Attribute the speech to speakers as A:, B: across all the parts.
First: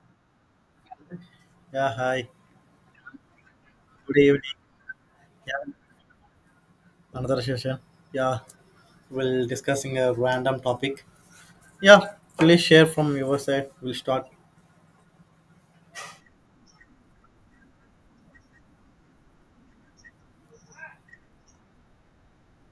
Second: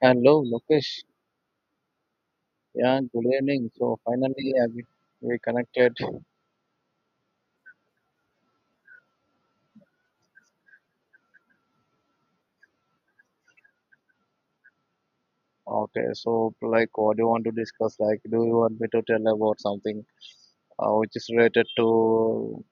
A: Hello, Lokesh.
B: Yeah, hi.
A: Yeah, good evening. So
B: Good evening.
A: finally, yeah, we
B: Yeah,
A: connected.
B: another session. Yeah, we'll discussing a random topic. Yeah, please share from your side. We'll start.
A: Okay, so like, what do you want to discuss? Like, do you want me to tell about something which is related to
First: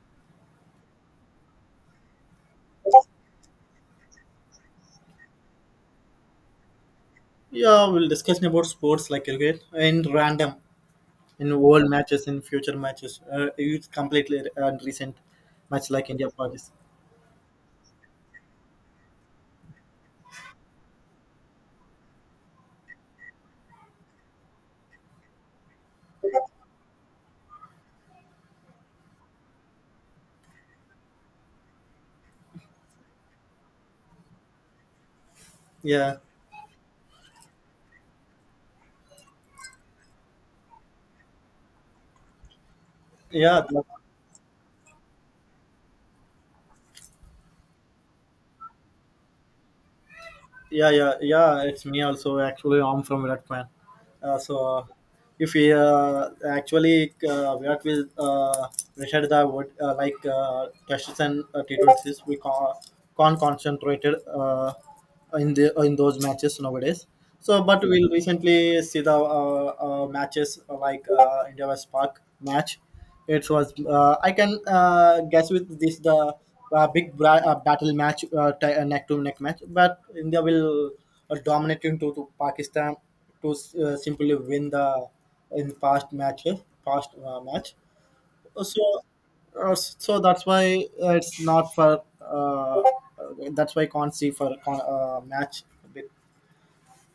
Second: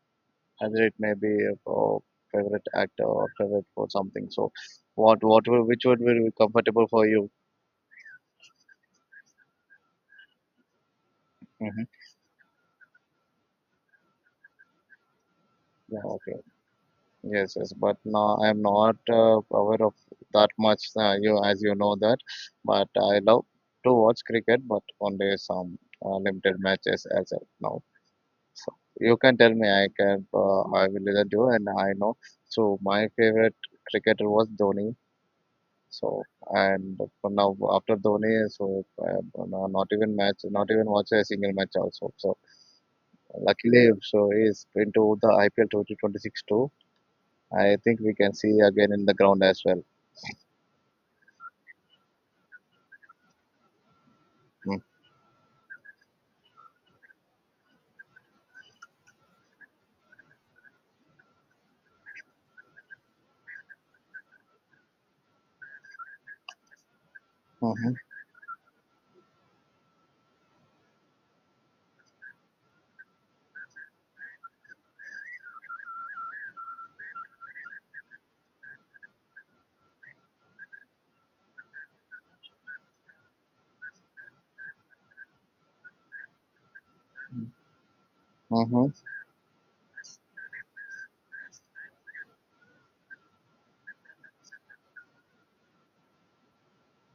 A: whether it may be or favorite actor or favorite for something? So, what will which would be comfortable for you?
B: Yeah, we'll discussing about sports like cricket in random, in
A: Mm-hmm.
B: world matches, in future matches. It's completely and recent match
A: Yeah.
B: like India
A: Okay.
B: Pakistan.
A: Yes, yes, but no, I am not aware of that much. As you know that, but I love to watch cricket, but only some limited matches as of now. So you can tell me, I will listen to you, and I know. So my favorite cricketer was Dhoni.
B: Yeah,
A: So and for now after Dhoni, not even match, not even watch a single match also. So
B: yeah,
A: luckily, so he is into the IPL 2026 too. I think we can see again in the ground as well.
B: yeah, yeah, yeah. It's me also. Actually, I'm from Virat fan. So if we actually react with Richard the word like tests and T20s, we can't concentrate in those matches nowadays. So, but
A: Mm-hmm.
B: we'll recently see the matches like India vs Park match. It was I can guess with this the uh, big battle match, neck to neck match. But India will dominate into to Pakistan to simply win the in past matches, past match. So,
A: Mm-hmm.
B: so that's why it's not for. That's why I can't see for a match.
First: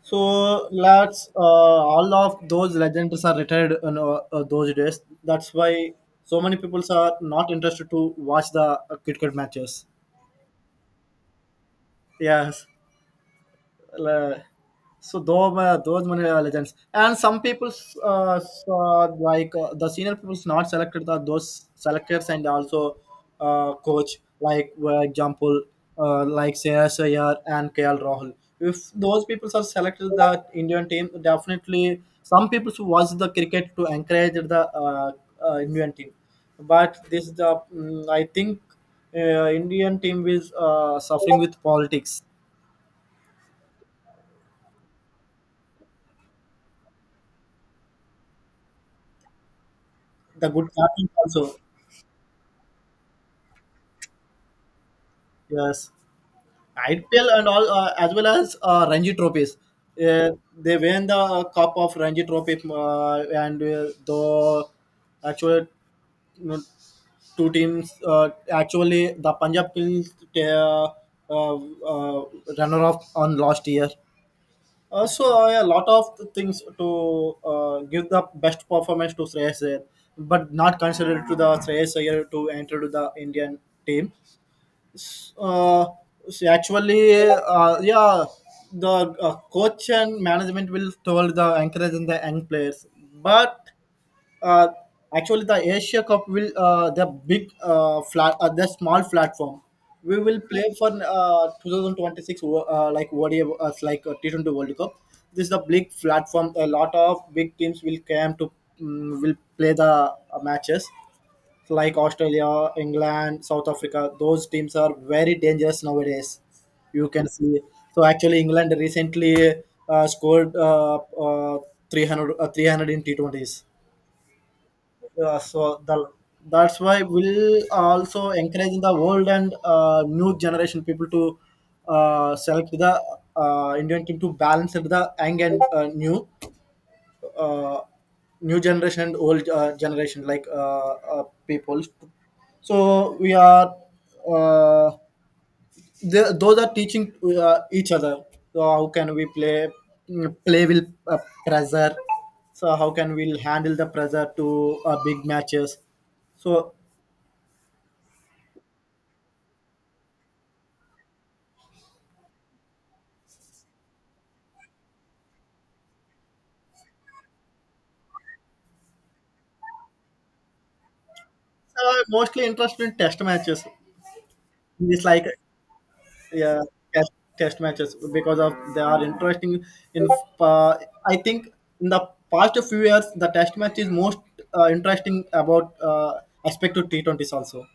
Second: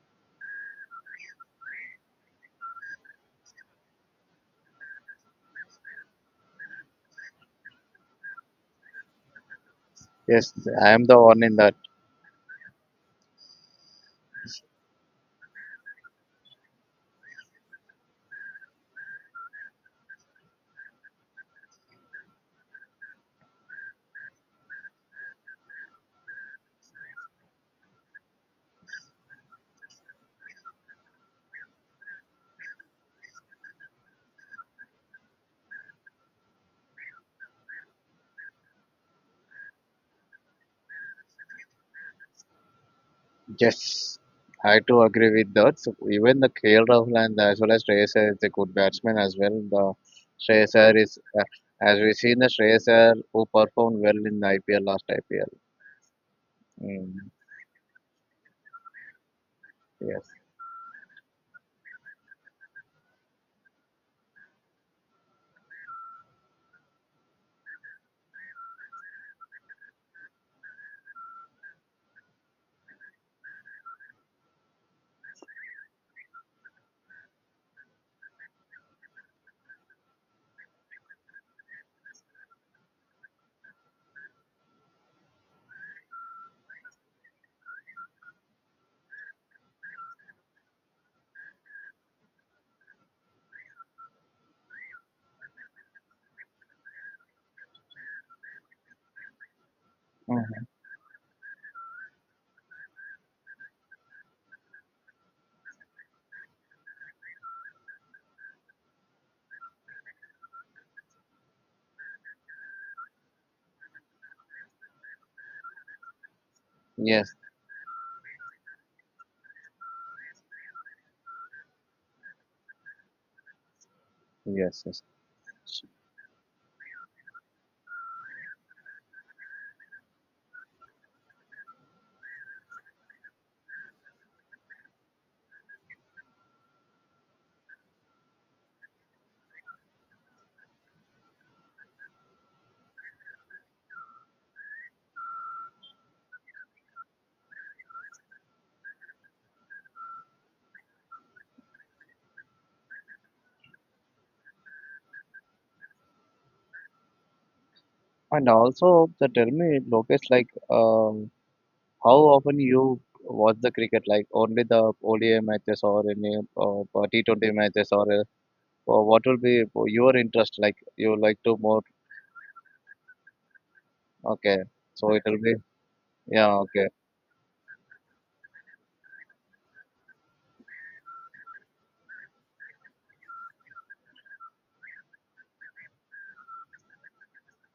B: So lads, all of those legends are retired in those days. That's why so many people are not interested to watch the cricket matches.
A: Yes, I am the one in that.
B: Yes. uh, so those one are legends, and some people saw, like the senior people's not selected the, those selectors, and also coach, like for example like Shreyas Iyer and KL Rahul. If those people are selected the Indian team, definitely some people who watch the cricket to encourage the Indian team, but this the I think Indian team is suffering with politics,
A: Yes, I too agree with that. So even the KL Rahul and as well as Shreyas Iyer is a good batsman as well. The
B: the good
A: Shreyas Iyer
B: captain
A: is,
B: also.
A: As we seen the Shreyas Iyer who performed well in the IPL.
B: Yes, IPL
A: Mm.
B: and all, as well as Ranji trophies.
A: Yes.
B: Uh, they win the cup of Ranji trophy, and the actual you know, two teams, actually the Punjab Kings uh, runner up on last year. So a lot of things to give the best performance to Shreyas Iyer, but not considered to the Shreyas Iyer to enter to the Indian team. uh, See, actually, yeah, the coach and management will told the encouraging the young players, but uh, actually the Asia Cup will the big flat the small platform. We will play
A: Mhm.
B: for 2026 like ODI like T20 World Cup. This is the big platform. A lot of big teams will come to will play the matches like Australia, England, South Africa. Those teams are very dangerous nowadays. You can
A: Yes.
B: see. So actually, England recently scored uh, 300 in T20s.
A: Yes. Yes.
B: Yeah, so the, that's why we'll also encourage the world and new generation people to select the Indian team to balance it with the young and uh, new generation and old generation like people, so we are uh, they, those are teaching each other, so how can we play, play will uh, pressure, so how can we handle the pressure to big matches. So
A: And also, the tell me, Lokesh, like, how often you watch the cricket, like only the ODI matches or any T20 matches, or what will be your interest? Like you like to more?
B: so I'm mostly interested in test matches.
A: Okay,
B: It's
A: so it
B: like,
A: will be yeah.
B: yeah,
A: Okay,
B: test, test matches, because of they are interesting in, uh, I think in the past few years the test match is most interesting about aspect to T20s also.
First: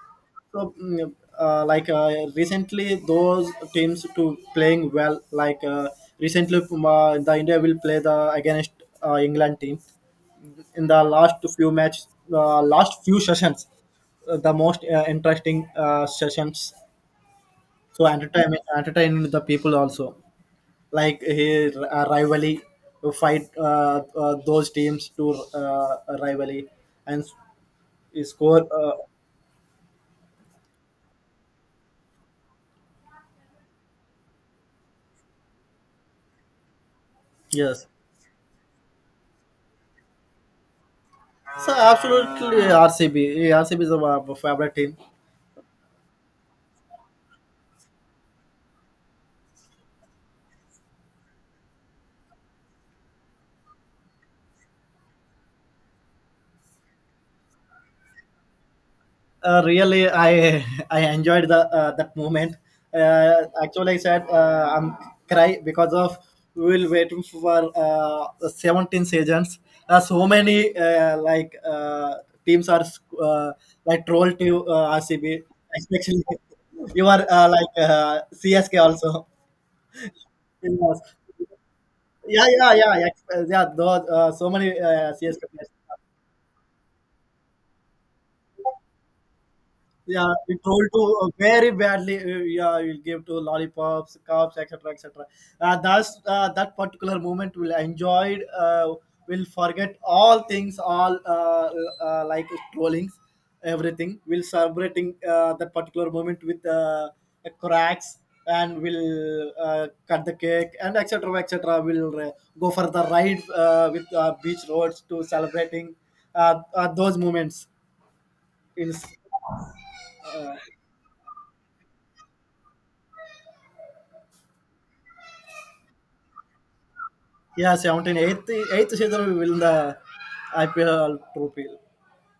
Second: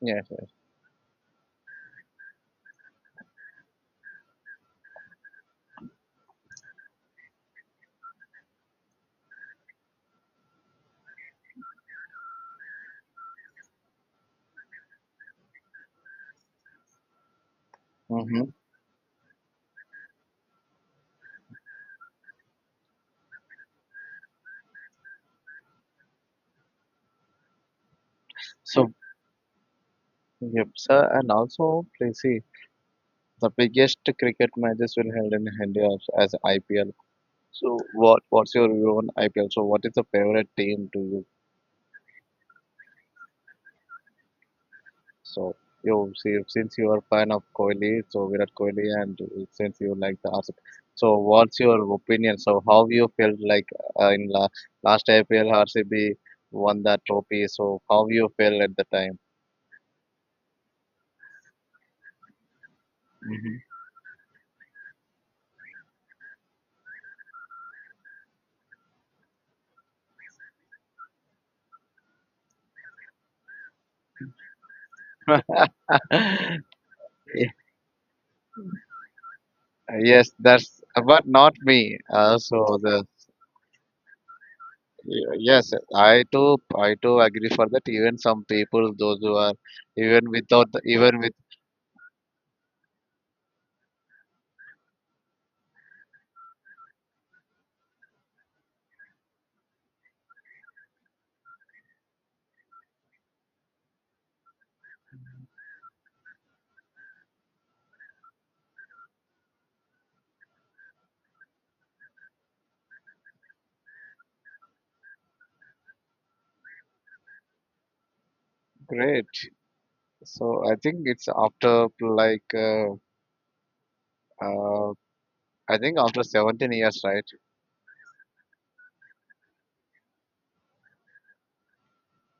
A: yes. Yes.
B: So like recently those teams to playing well, like recently the India will play the against England team in the last few match, last few sessions, the most interesting sessions, so
A: Mm-hmm.
B: entertain the people also, like he rivalry to fight those teams to rivalry and score.
A: So yep, sir, and also please see the biggest cricket matches will held in India as IPL. So
B: Yes,
A: what's your view on IPL? So what is the favorite team to you?
B: so absolutely RCB RCB is our favorite team.
A: So you see, since you are fan of Kohli, so Virat Kohli, and since you like the RCB, so what's your opinion? So how you felt like in la last IPL RCB won that trophy? So how you felt at the time?
B: Really, I I enjoyed the that moment. Actually, I said, I'm cry because of we will waiting for the 17 seasons. So many like teams are uh, like troll to RCB, especially.
A: Mhm.
B: You are like CSK also.
A: Yes, that's
B: Yes.
A: but not me.
B: Yeah, yeah,
A: So
B: yeah,
A: the
B: yeah, yeah, those, so many CSK
A: yes,
B: players.
A: I too agree for that. Even some people, those who are even
B: Yeah, we
A: without the,
B: told to
A: even with
B: very badly, yeah, we'll give to lollipops cups etc etc. That's that particular moment will enjoyed, will forget all things, all like trollings, everything we'll celebrating that particular moment with cracks, and we'll cut the cake and etc etc, we'll go for the ride with beach roads to celebrating those moments is.
A: great. So I think it's after like. Uh, I think after 17 years, right?
B: Yeah, 78th, 8th season we win the IPL trophy.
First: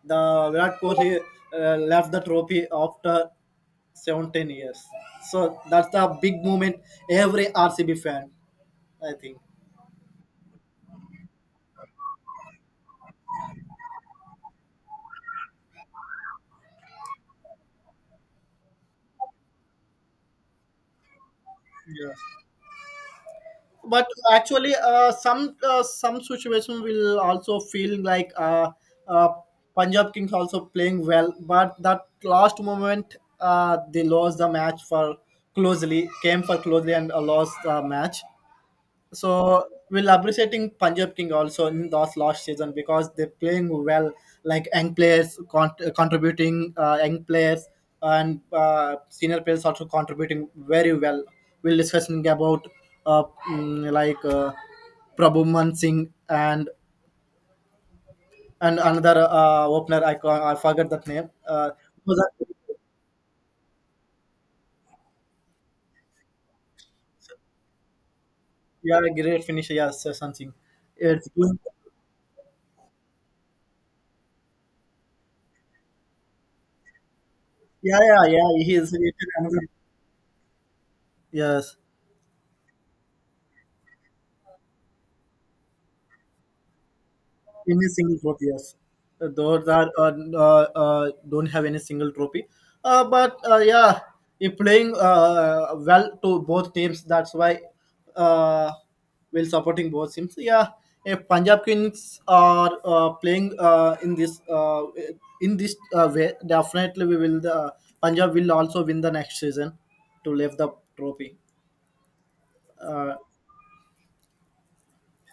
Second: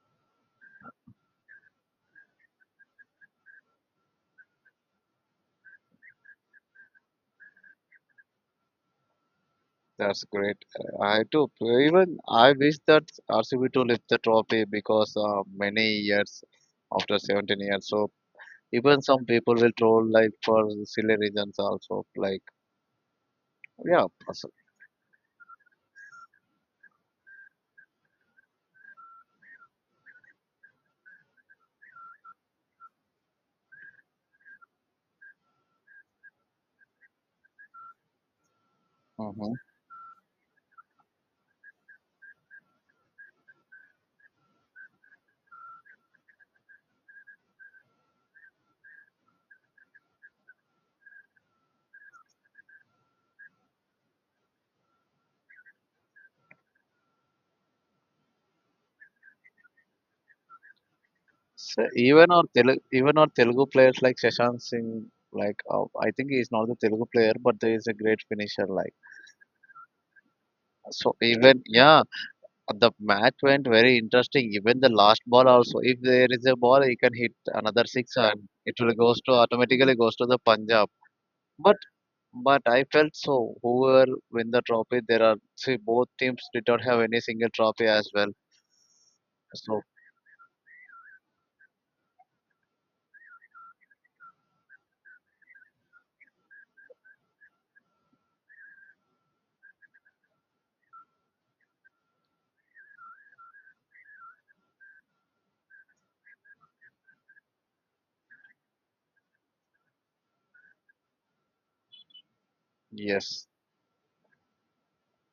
B: The Virat Kohli left the trophy after 17 years. So that's the big moment every RCB fan, I think.
A: That's great. I too, even I wish that RCB to lift the trophy because many years after 17 years. So even some people will troll like for silly reasons also.
B: Yes.
A: Like
B: But
A: yeah, so,
B: actually, some situation will also feel like, uh, Punjab Kings also playing well, but that last moment they lost the match for closely, came for closely and lost the match.
A: hmm
B: So we'll appreciating Punjab King also in those last season, because they're playing well, like young players contributing, young players and senior players also contributing very well. We'll discussing about uh, like Prabhu Man Singh and another opener. I forgot that name.
A: so
B: Was that,
A: even our Telugu players like Shashank Singh, like I think he's not the Telugu player, but he is a great finisher. Like
B: yeah, great finisher. Yes, Sachin Singh.
A: so
B: It's
A: even yeah, the match went very interesting. Even the last ball also, if there is a ball, he can hit another
B: yeah,
A: six
B: yeah,
A: and
B: yeah. He
A: it
B: is
A: will goes to
B: another.
A: automatically goes to the Punjab.
B: Yes,
A: But but I felt so. Whoever win the trophy, there are see both teams did not have any single
B: any
A: trophy as
B: single
A: well.
B: trophy, yes. Those
A: So
B: are don't have any single trophy, but yeah, if playing well to both teams, that's why uh, we're supporting both teams. Yeah, if Punjab Kings are playing in this way, definitely we will the Punjab will also win the next season to lift the trophy. uh,
A: yes,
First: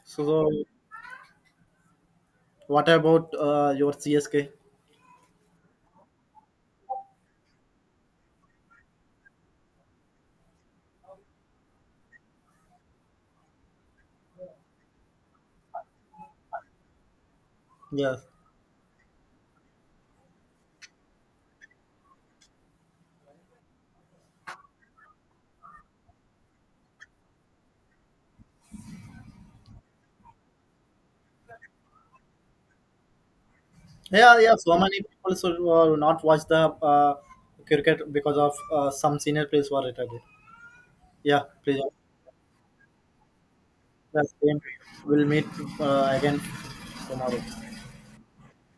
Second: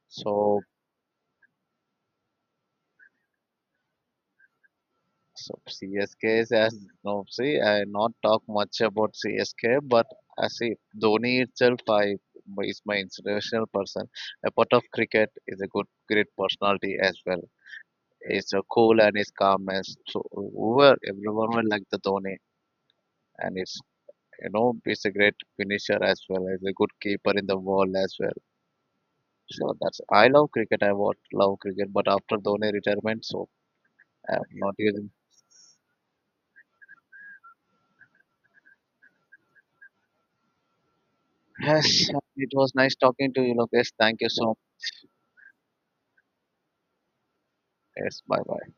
B: so
A: so
B: what about your CSK?
A: so CSK is as no see I not talk much about CSK, but I see Dhoni itself I is my inspirational person. Apart of cricket, is a good great personality as well.
B: Yes.
A: It's so cool and it's calm and so over. Everyone will like the Dhoni, and it's you know it's a great finisher as well as a good keeper in the world as well. So that's I love cricket. I watch love cricket, but after Dhoni retirement, so
B: Yeah,
A: I'm
B: yeah.
A: not
B: So many
A: using.
B: people should not watch the cricket because of some senior players who are retired. Yeah, please.
A: Yes, it was nice talking to you, Lokesh. Thank
B: The
A: you so
B: same. We'll meet again tomorrow.
A: much. Yes, bye bye.